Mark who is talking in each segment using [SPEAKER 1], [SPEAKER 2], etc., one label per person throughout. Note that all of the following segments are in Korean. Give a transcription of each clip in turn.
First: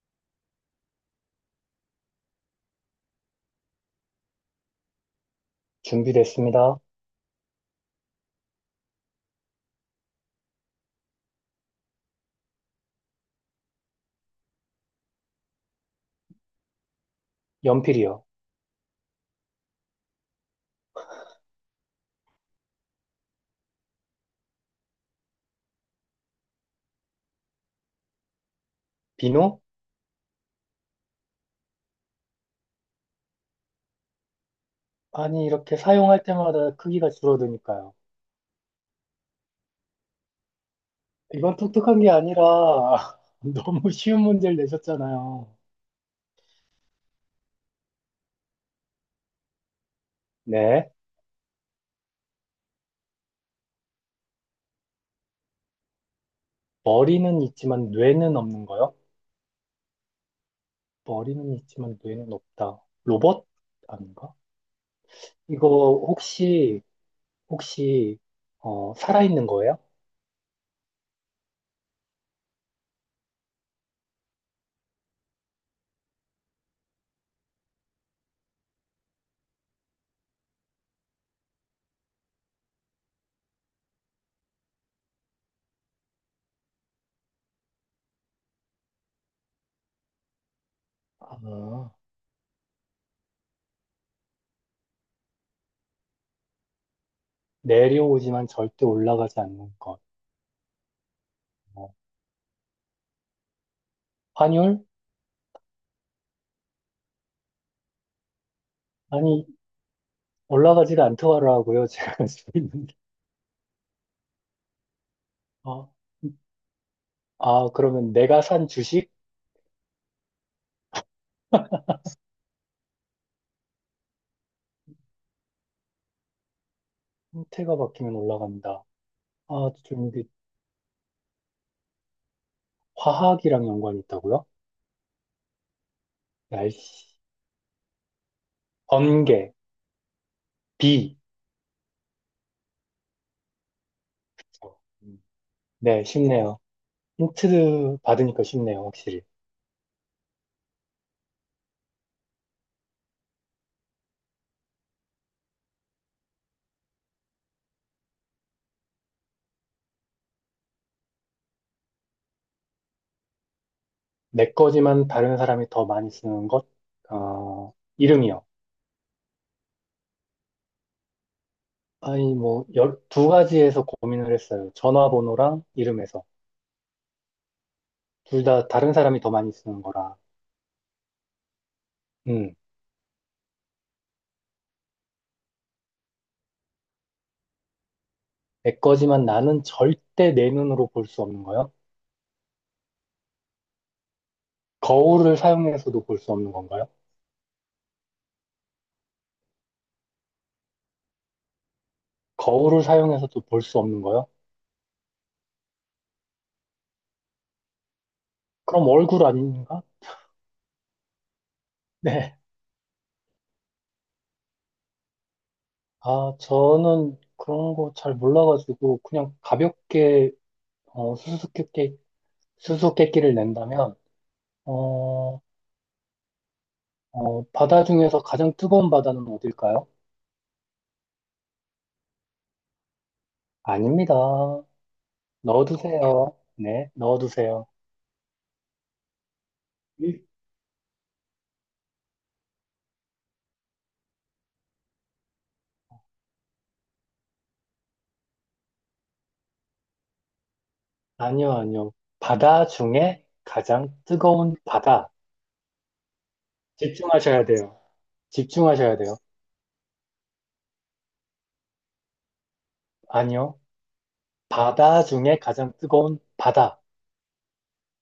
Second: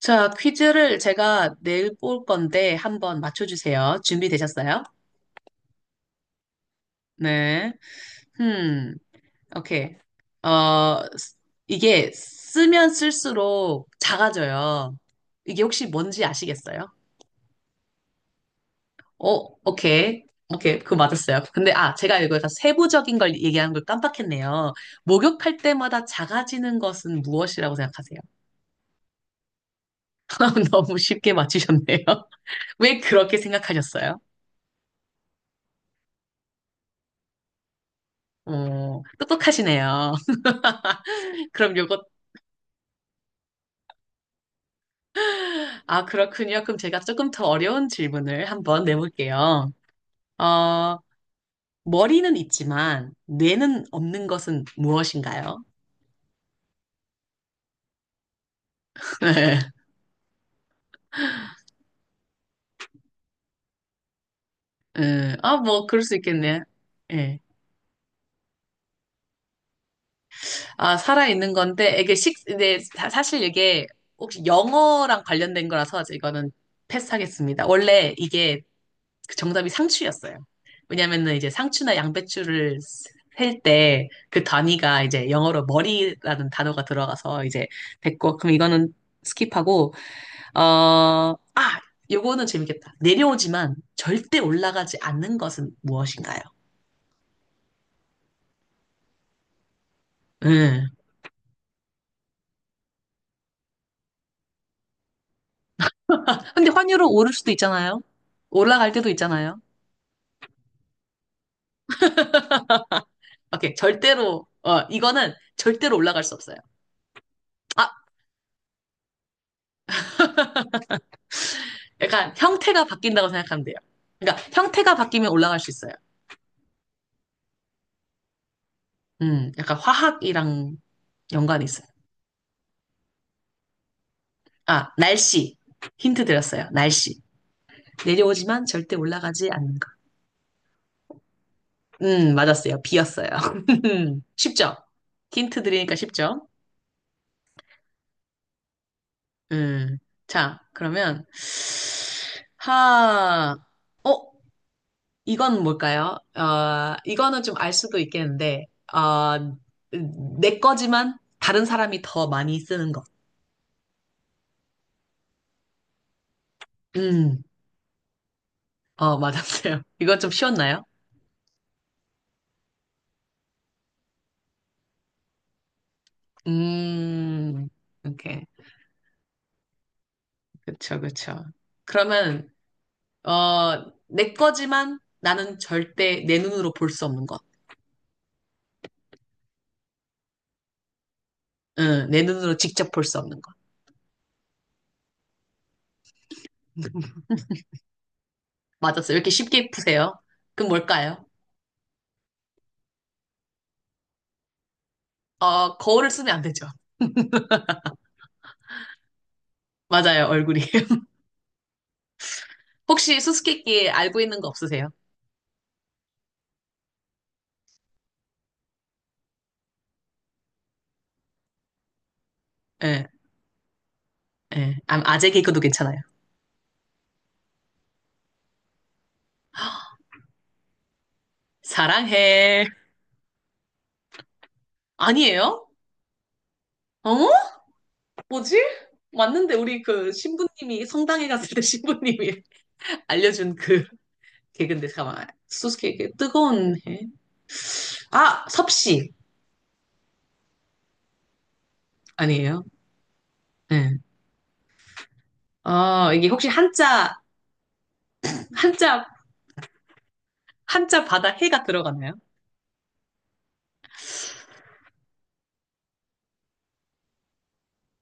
[SPEAKER 1] 자, 퀴즈를 제가 내일 볼 건데 한번 맞춰주세요. 준비되셨어요?
[SPEAKER 2] 준비됐습니다.
[SPEAKER 1] 네. 음, 오케이. 어, 쓰- 이게 쓰면 쓸수록 작아져요. 이게 혹시 뭔지 아시겠어요?
[SPEAKER 2] 연필이요.
[SPEAKER 1] 어, 오케이. 오케이. 그거 맞았어요. 근데, 제가 이거 다 세부적인 걸 얘기하는 걸 깜빡했네요. 목욕할 때마다 작아지는 것은 무엇이라고 생각하세요?
[SPEAKER 2] 비누?
[SPEAKER 1] 너무 쉽게 맞추셨네요. 왜 그렇게 생각하셨어요?
[SPEAKER 2] 아니, 이렇게 사용할 때마다 크기가 줄어드니까요.
[SPEAKER 1] 어, 똑똑하시네요.
[SPEAKER 2] 이건
[SPEAKER 1] 그럼
[SPEAKER 2] 독특한
[SPEAKER 1] 요거,
[SPEAKER 2] 게 아니라 너무 쉬운 문제를 내셨잖아요.
[SPEAKER 1] 그렇군요. 그럼 제가 조금 더 어려운 질문을 한번 내볼게요.
[SPEAKER 2] 네.
[SPEAKER 1] 어, 머리는 있지만 뇌는 없는 것은 무엇인가요?
[SPEAKER 2] 머리는 있지만 뇌는 없는 거요?
[SPEAKER 1] 네.
[SPEAKER 2] 머리는 있지만 뇌는 없다. 로봇? 아닌가? 이거
[SPEAKER 1] 뭐, 그럴 수 있겠네.
[SPEAKER 2] 혹시,
[SPEAKER 1] 예.
[SPEAKER 2] 혹시, 살아있는 거예요?
[SPEAKER 1] 살아있는 건데, 네, 사실 이게 혹시 영어랑 관련된 거라서 이거는 패스하겠습니다. 원래 이게 그 정답이 상추였어요. 왜냐면은 이제 상추나 양배추를 셀 때 그 단위가 이제 영어로 머리라는 단어가 들어가서 이제 됐고, 그럼 이거는 스킵하고, 어, 아,
[SPEAKER 2] 아,
[SPEAKER 1] 요거는 재밌겠다. 내려오지만 절대 올라가지 않는 것은 무엇인가요?
[SPEAKER 2] 내려오지만 절대 올라가지 않는 것.
[SPEAKER 1] 음.
[SPEAKER 2] 어, 환율?
[SPEAKER 1] 근데 환율은 오를 수도 있잖아요. 올라갈 때도
[SPEAKER 2] 아니,
[SPEAKER 1] 있잖아요.
[SPEAKER 2] 올라가지가 않더라고요. 제가 지고 있는 게.
[SPEAKER 1] 오케이, 절대로, 이거는
[SPEAKER 2] 어.
[SPEAKER 1] 절대로 올라갈 수 없어요.
[SPEAKER 2] 아,
[SPEAKER 1] 아,
[SPEAKER 2] 그러면 내가 산 주식.
[SPEAKER 1] 약간 형태가 바뀐다고 생각하면 돼요. 그러니까 형태가 바뀌면 올라갈 수 있어요.
[SPEAKER 2] 형태가 바뀌면 올라간다. 아,
[SPEAKER 1] 약간
[SPEAKER 2] 좀 이게
[SPEAKER 1] 화학이랑 연관이 있어요.
[SPEAKER 2] 화학이랑 연관이 있다고요?
[SPEAKER 1] 아, 날씨. 힌트 드렸어요.
[SPEAKER 2] 날씨,
[SPEAKER 1] 날씨. 내려오지만 절대 올라가지
[SPEAKER 2] 번개,
[SPEAKER 1] 않는 것.
[SPEAKER 2] 비.
[SPEAKER 1] 맞았어요. 비였어요.
[SPEAKER 2] 어,
[SPEAKER 1] 쉽죠?
[SPEAKER 2] 음.
[SPEAKER 1] 힌트 드리니까
[SPEAKER 2] 네,
[SPEAKER 1] 쉽죠?
[SPEAKER 2] 쉽네요. 힌트 받으니까 쉽네요, 확실히.
[SPEAKER 1] 음. 자, 그러면, 하, 어, 이건 뭘까요? 어, 이거는 좀 알 수도 있겠는데, 어, 내 거지만 다른 사람이 더 많이 쓰는 것.
[SPEAKER 2] 내 거지만 다른 사람이 더 많이 쓰는 것,
[SPEAKER 1] 음,
[SPEAKER 2] 이름이요.
[SPEAKER 1] 어, 맞았어요. 이건 좀 쉬웠나요?
[SPEAKER 2] 아니, 뭐, 두 가지에서 고민을 했어요. 전화번호랑 이름에서.
[SPEAKER 1] 음,
[SPEAKER 2] 둘
[SPEAKER 1] 오케이.
[SPEAKER 2] 다 다른 사람이 더 많이 쓰는 거라.
[SPEAKER 1] 그쵸, 그쵸. 그러면,
[SPEAKER 2] 음,
[SPEAKER 1] 내 거지만 나는 절대 내 눈으로 볼 수 없는 것.
[SPEAKER 2] 내 거지만 나는 절대 내 눈으로 볼 수 없는 거요.
[SPEAKER 1] 응, 내 눈으로 직접 볼 수 없는 것.
[SPEAKER 2] 거울을 사용해서도 볼 수 없는 건가요?
[SPEAKER 1] 맞았어요. 왜 이렇게 쉽게 푸세요? 그럼 뭘까요?
[SPEAKER 2] 거울을 사용해서도 볼 수 없는 거요?
[SPEAKER 1] 거울을 쓰면 안 되죠.
[SPEAKER 2] 그럼 얼굴 아닌가?
[SPEAKER 1] 맞아요, 얼굴이.
[SPEAKER 2] 네.
[SPEAKER 1] 혹시 수수께끼 알고 있는 거 없으세요?
[SPEAKER 2] 아, 저는 그런 거 잘 몰라가지고 그냥 가볍게 어, 수수께끼,
[SPEAKER 1] 예,
[SPEAKER 2] 수수께끼를 낸다면
[SPEAKER 1] 예. 아재
[SPEAKER 2] 어,
[SPEAKER 1] 개그도 괜찮아요.
[SPEAKER 2] 바다 중에서 가장 뜨거운 바다는 어딜까요?
[SPEAKER 1] 사랑해.
[SPEAKER 2] 아닙니다.
[SPEAKER 1] 아니에요?
[SPEAKER 2] 넣어두세요. 네,
[SPEAKER 1] 어?
[SPEAKER 2] 넣어두세요.
[SPEAKER 1] 뭐지? 맞는데 우리 그
[SPEAKER 2] 일-
[SPEAKER 1] 신부님이 성당에 갔을 때 신부님이 알려준 그 걔 근데 잠깐만 소스케이크 뜨거운 해. 아 섭씨
[SPEAKER 2] 아니요, 아니요.
[SPEAKER 1] 아니에요?
[SPEAKER 2] 바다 중에 가장
[SPEAKER 1] 네.
[SPEAKER 2] 뜨거운 바다.
[SPEAKER 1] 이게 혹시 한자
[SPEAKER 2] 집중하셔야 돼요. 집중하셔야
[SPEAKER 1] 한자
[SPEAKER 2] 돼요.
[SPEAKER 1] 한자 바다 해가 들어가나요?
[SPEAKER 2] 아니요. 바다 중에 가장 뜨거운 바다.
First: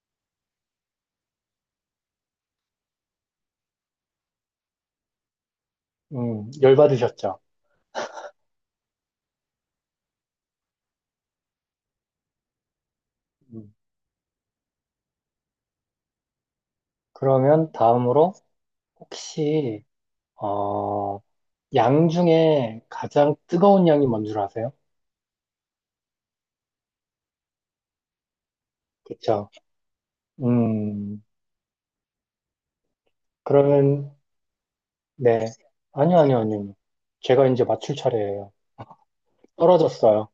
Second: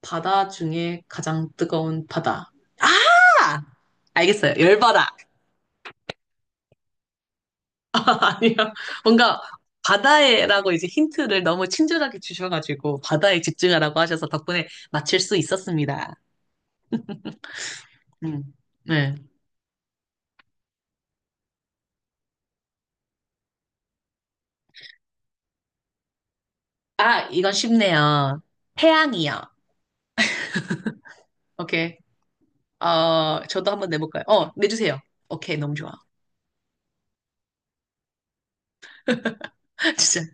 [SPEAKER 1] 바다 중에 가장 뜨거운 바다. 아 알겠어요. 열바다.
[SPEAKER 2] 열받으셨죠?
[SPEAKER 1] 아니요. 뭔가 바다에라고 이제 힌트를 너무 친절하게 주셔가지고 바다에
[SPEAKER 2] 음,
[SPEAKER 1] 집중하라고 하셔서 덕분에 맞출 수 있었습니다.
[SPEAKER 2] 그러면 다음으로
[SPEAKER 1] 음. 네.
[SPEAKER 2] 혹시 어, 양 중에 가장 뜨거운 양이 뭔 줄 아세요?
[SPEAKER 1] 아 이건 쉽네요. 태양이요.
[SPEAKER 2] 그쵸? 음,
[SPEAKER 1] 오케이. 어, 저도 한번
[SPEAKER 2] 그러면
[SPEAKER 1] 내볼까요? 어, 내주세요.
[SPEAKER 2] 네.
[SPEAKER 1] 오케이, 너무 좋아.
[SPEAKER 2] 아니요, 아니요, 아니요. 제가 이제 맞출 차례예요. 떨어졌어요.
[SPEAKER 1] 진짜.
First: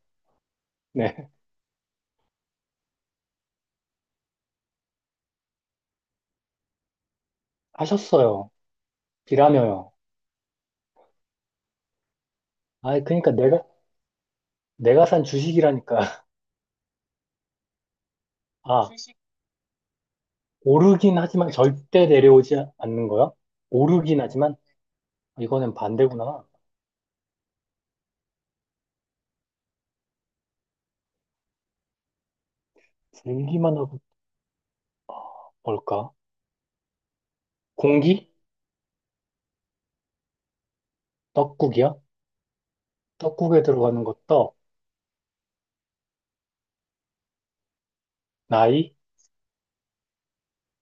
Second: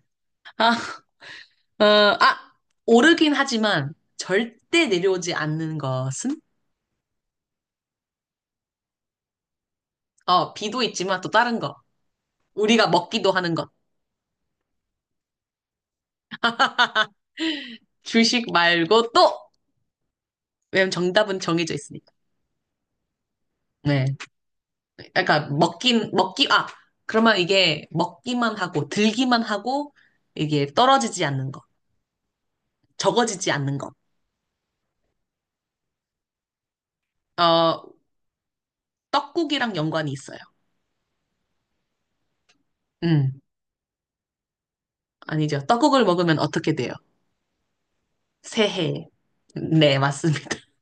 [SPEAKER 1] 아,
[SPEAKER 2] 네.
[SPEAKER 1] 어, 아, 오르긴 하지만 절대 내려오지 않는 것은?
[SPEAKER 2] 하셨어요. 비라며요.
[SPEAKER 1] 어, 비도 있지만 또 다른 거. 우리가
[SPEAKER 2] 아,
[SPEAKER 1] 먹기도
[SPEAKER 2] 그러니까
[SPEAKER 1] 하는
[SPEAKER 2] 내가
[SPEAKER 1] 것.
[SPEAKER 2] 내가 산 주식이라니까.
[SPEAKER 1] 주식
[SPEAKER 2] 아,
[SPEAKER 1] 말고 또! 왜냐면
[SPEAKER 2] 오르긴
[SPEAKER 1] 정답은
[SPEAKER 2] 하지만
[SPEAKER 1] 정해져
[SPEAKER 2] 절대
[SPEAKER 1] 있으니까.
[SPEAKER 2] 내려오지 않는 거요?
[SPEAKER 1] 네.
[SPEAKER 2] 오르긴 하지만 아,
[SPEAKER 1] 그러니까
[SPEAKER 2] 이거는
[SPEAKER 1] 먹긴,
[SPEAKER 2] 반대구나.
[SPEAKER 1] 먹기, 아, 그러면 이게 먹기만 하고, 들기만 하고, 이게 떨어지지 않는 것. 적어지지
[SPEAKER 2] 들기만
[SPEAKER 1] 않는 것.
[SPEAKER 2] 하고 뭘까?
[SPEAKER 1] 어,
[SPEAKER 2] 공기?
[SPEAKER 1] 떡국이랑 연관이 있어요.
[SPEAKER 2] 떡국이야?
[SPEAKER 1] 음,
[SPEAKER 2] 떡국에 들어가는 거 떡.
[SPEAKER 1] 아니죠. 떡국을 먹으면 어떻게 돼요?
[SPEAKER 2] 나이?
[SPEAKER 1] 새해. 네, 맞습니다.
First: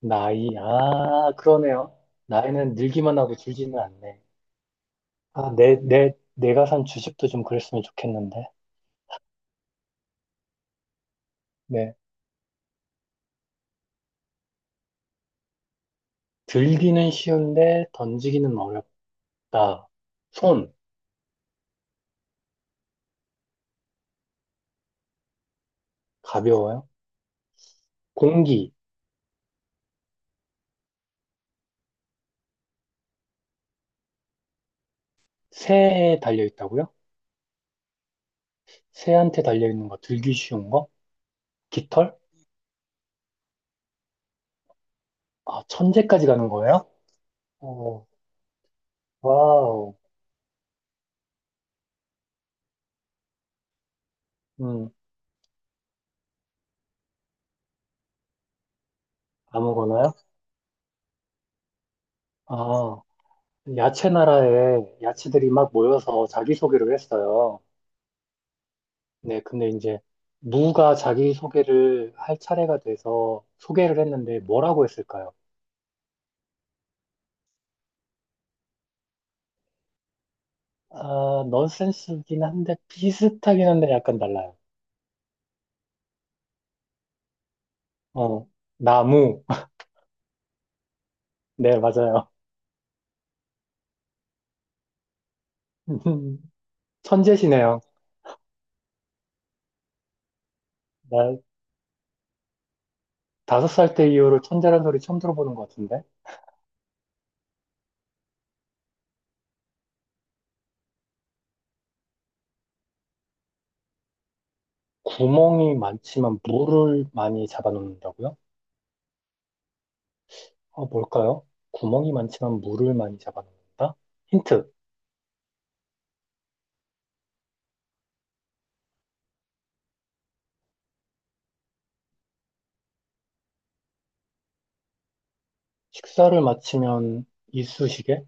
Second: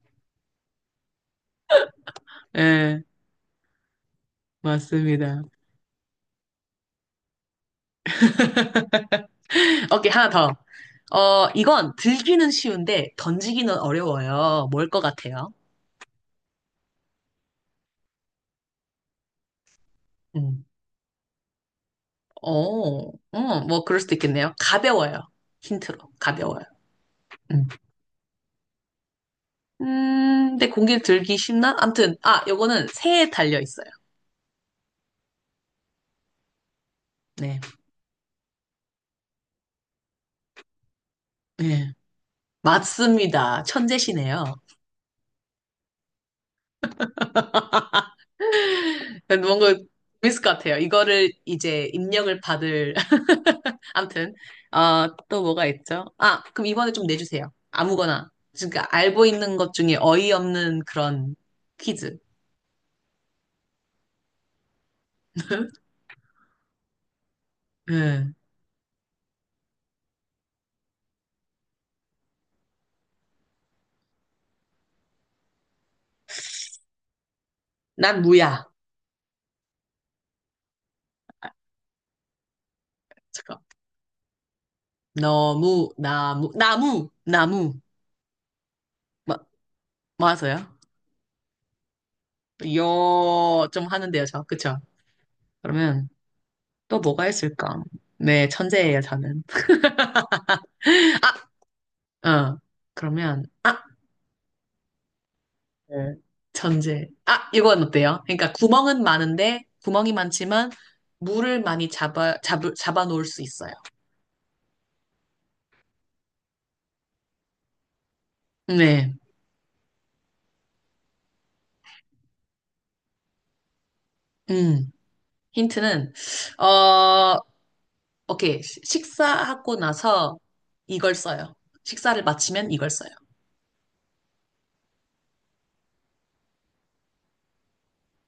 [SPEAKER 2] 나이. 아, 그러네요. 나이는
[SPEAKER 1] 예,
[SPEAKER 2] 늘기만 하고 줄지는 않네.
[SPEAKER 1] 맞습니다.
[SPEAKER 2] 아, 내가 산 주식도 좀 그랬으면 좋겠는데.
[SPEAKER 1] 오케이, 하나 더. 어,
[SPEAKER 2] 네.
[SPEAKER 1] 이건 들기는 쉬운데 던지기는 어려워요. 뭘 것 같아요?
[SPEAKER 2] 들기는 쉬운데 던지기는 어렵다.
[SPEAKER 1] 음.
[SPEAKER 2] 손.
[SPEAKER 1] 뭐 그럴 수도 있겠네요. 가벼워요. 힌트로. 가벼워요.
[SPEAKER 2] 가벼워요.
[SPEAKER 1] 음.
[SPEAKER 2] 공기.
[SPEAKER 1] 근데 공기를 들기 쉽나? 암튼, 요거는 새에 달려 있어요.
[SPEAKER 2] 새에 달려 있다고요?
[SPEAKER 1] 네.
[SPEAKER 2] 새한테 달려 있는 거 들기 쉬운 거?
[SPEAKER 1] 네.
[SPEAKER 2] 깃털?
[SPEAKER 1] 맞습니다. 천재시네요.
[SPEAKER 2] 아, 천재까지 가는 거예요? 오
[SPEAKER 1] 뭔가
[SPEAKER 2] 와우.
[SPEAKER 1] 재밌을 것 같아요. 이거를 이제 입력을 받을 아무튼
[SPEAKER 2] 음,
[SPEAKER 1] 또 뭐가 있죠? 그럼 이번에 좀 내주세요. 아무거나. 그러니까 알고 있는 것 중에
[SPEAKER 2] 아무거나요?
[SPEAKER 1] 어이없는 그런 퀴즈.
[SPEAKER 2] 아, 야채 나라에 야채들이 막 모여서 자기소개를 했어요.
[SPEAKER 1] 응.
[SPEAKER 2] 네, 근데 이제 무가 자기소개를 할 차례가 돼서 소개를 했는데 뭐라고 했을까요?
[SPEAKER 1] 난 무야.
[SPEAKER 2] 아, 넌센스긴 한데
[SPEAKER 1] 잠깐.
[SPEAKER 2] 비슷하긴 한데 약간 달라요.
[SPEAKER 1] 너무 나무 나무 나무
[SPEAKER 2] 어,
[SPEAKER 1] 마,
[SPEAKER 2] 나무.
[SPEAKER 1] 맞아요?
[SPEAKER 2] 네, 맞아요.
[SPEAKER 1] 요좀 하는데요, 저 그쵸? 그러면 또 뭐가
[SPEAKER 2] 천재시네요.
[SPEAKER 1] 있을까? 네, 천재예요, 저는.
[SPEAKER 2] 나
[SPEAKER 1] 아, 어. 그러면
[SPEAKER 2] 다섯 살 때 이후로 천재란 소리 처음 들어보는 것
[SPEAKER 1] 네.
[SPEAKER 2] 같은데?
[SPEAKER 1] 전제. 이건 어때요? 그러니까 구멍은 많은데, 구멍이 많지만, 물을 많이 잡아, 잡, 잡아놓을 수 있어요.
[SPEAKER 2] 구멍이 많지만 물을 많이 잡아놓는다고요?
[SPEAKER 1] 네.
[SPEAKER 2] 뭘까요? 구멍이 많지만 물을 많이 잡아놓는다? 힌트.
[SPEAKER 1] 음. 힌트는, 어, 오케이. 식사하고 나서 이걸 써요. 식사를 마치면 이걸 써요.
[SPEAKER 2] 식사를 마치면 이쑤시개?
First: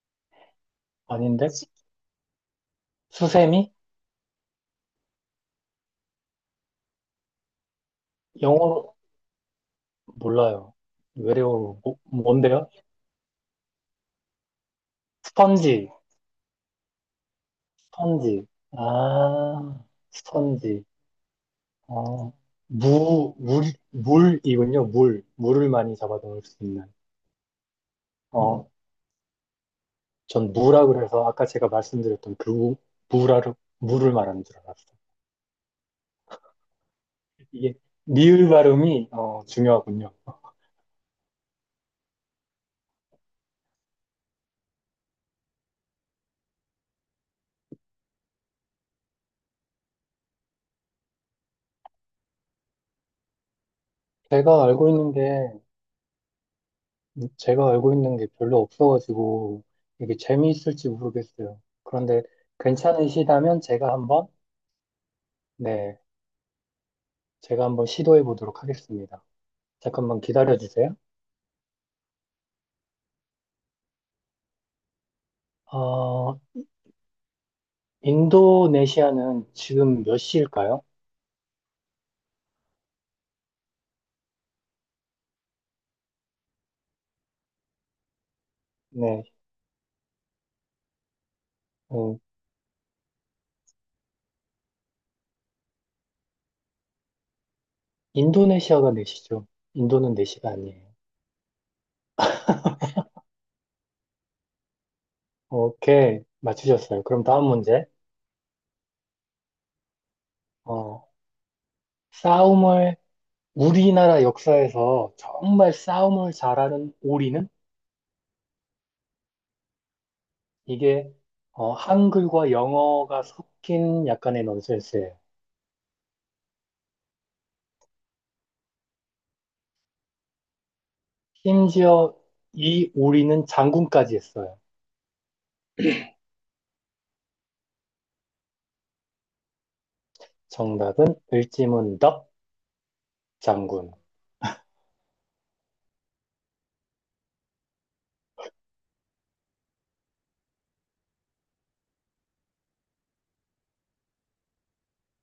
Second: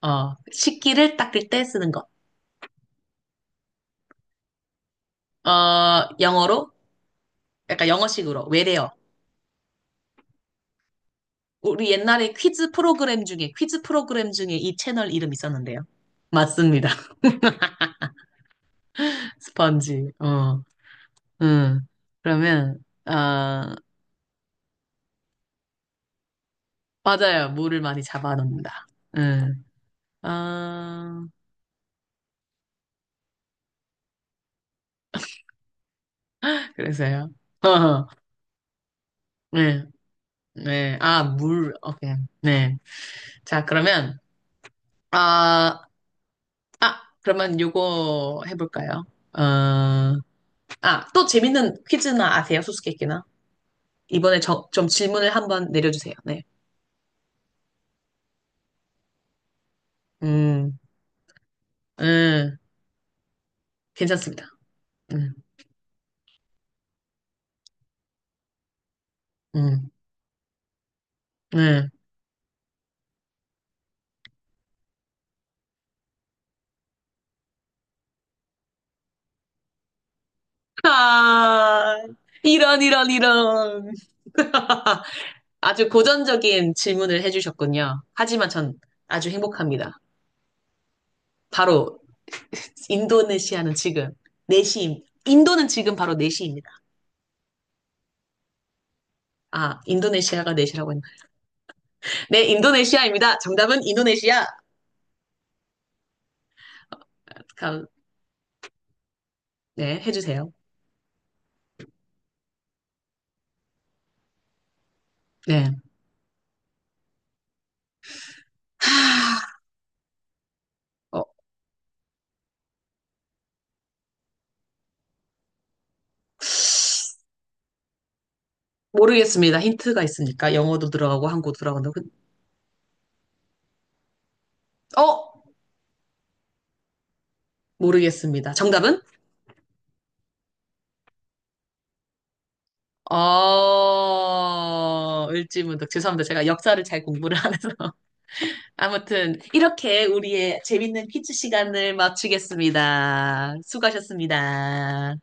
[SPEAKER 1] 어, 식기를
[SPEAKER 2] 아닌데?
[SPEAKER 1] 닦을 때 쓰는 것.
[SPEAKER 2] 수세미?
[SPEAKER 1] 어, 영어로? 약간 영어식으로. 외래어.
[SPEAKER 2] 영어로 몰라요. 외래어로
[SPEAKER 1] 우리
[SPEAKER 2] 뭐-
[SPEAKER 1] 옛날에
[SPEAKER 2] 뭔데요?
[SPEAKER 1] 퀴즈 프로그램 중에, 퀴즈 프로그램 중에 이 채널 이름 있었는데요.
[SPEAKER 2] 스펀지,
[SPEAKER 1] 맞습니다.
[SPEAKER 2] 스펀지. 아,
[SPEAKER 1] 스펀지. 어.
[SPEAKER 2] 스펀지.
[SPEAKER 1] 응.
[SPEAKER 2] 어,
[SPEAKER 1] 그러면,
[SPEAKER 2] 무, 물,
[SPEAKER 1] 아,
[SPEAKER 2] 물이군요. 물. 물을 많이 잡아 넣을 수 있는.
[SPEAKER 1] 맞아요. 물을 많이
[SPEAKER 2] 어,
[SPEAKER 1] 잡아놓는다. 응.
[SPEAKER 2] 전 무라
[SPEAKER 1] 아,
[SPEAKER 2] 그래서 아까 제가 말씀드렸던 그 무, 무라를, 무를 말하는 줄 알았어요.
[SPEAKER 1] 그래서요.
[SPEAKER 2] 이게 미을 발음이
[SPEAKER 1] 네,
[SPEAKER 2] 중요하군요.
[SPEAKER 1] 네. 아, 물, 오케이. 네. 자, 그러면, 아, 아, 그러면 요거 해볼까요? 어, 또 재밌는 퀴즈나 아세요? 수수께끼나? 이번에
[SPEAKER 2] 제가
[SPEAKER 1] 저, 좀
[SPEAKER 2] 알고 있는
[SPEAKER 1] 질문을
[SPEAKER 2] 게
[SPEAKER 1] 한번 내려주세요. 네.
[SPEAKER 2] 제가 알고 있는 게 별로 없어가지고 이게
[SPEAKER 1] 음,
[SPEAKER 2] 재미있을지 모르겠어요. 그런데
[SPEAKER 1] 음,
[SPEAKER 2] 괜찮으시다면 제가 한번,
[SPEAKER 1] 괜찮습니다. 음,
[SPEAKER 2] 네, 제가 한번 시도해 보도록 하겠습니다.
[SPEAKER 1] 음,
[SPEAKER 2] 잠깐만 기다려 주세요.
[SPEAKER 1] 네.
[SPEAKER 2] 어, 인도네시아는 지금 몇 시일까요?
[SPEAKER 1] 아, 이런, 이런, 이런. 아주 고전적인 질문을 해주셨군요. 하지만 전
[SPEAKER 2] 네,
[SPEAKER 1] 아주 행복합니다. 바로
[SPEAKER 2] 어,
[SPEAKER 1] 인도네시아는 지금 4시, 인도는 지금 바로 4시입니다.
[SPEAKER 2] 인도네시아가 4시죠.
[SPEAKER 1] 아,
[SPEAKER 2] 인도는 4시가
[SPEAKER 1] 인도네시아가
[SPEAKER 2] 아니에요.
[SPEAKER 1] 4시라고 했나? 네, 인도네시아입니다. 정답은 인도네시아.
[SPEAKER 2] 오케이, 맞추셨어요. 그럼 다음 문제.
[SPEAKER 1] 감- 네, 해주세요.
[SPEAKER 2] 어, 싸움을, 우리나라 역사에서 정말
[SPEAKER 1] 네.
[SPEAKER 2] 싸움을 잘하는 오리는?
[SPEAKER 1] 하,
[SPEAKER 2] 이게
[SPEAKER 1] 어,
[SPEAKER 2] 한글과 영어가 섞인 약간의 넌센스예요.
[SPEAKER 1] 모르겠습니다. 힌트가 있습니까? 영어도 들어가고 한국도 들어간다고.
[SPEAKER 2] 심지어 이 우리는 장군까지 했어요.
[SPEAKER 1] 어? 모르겠습니다. 정답은?
[SPEAKER 2] 정답은 을지문덕 장군.
[SPEAKER 1] 어, 을지문덕. 죄송합니다. 제가 역사를 잘 공부를 안 해서. 아무튼, 이렇게 우리의 재밌는 퀴즈 시간을 마치겠습니다. 수고하셨습니다.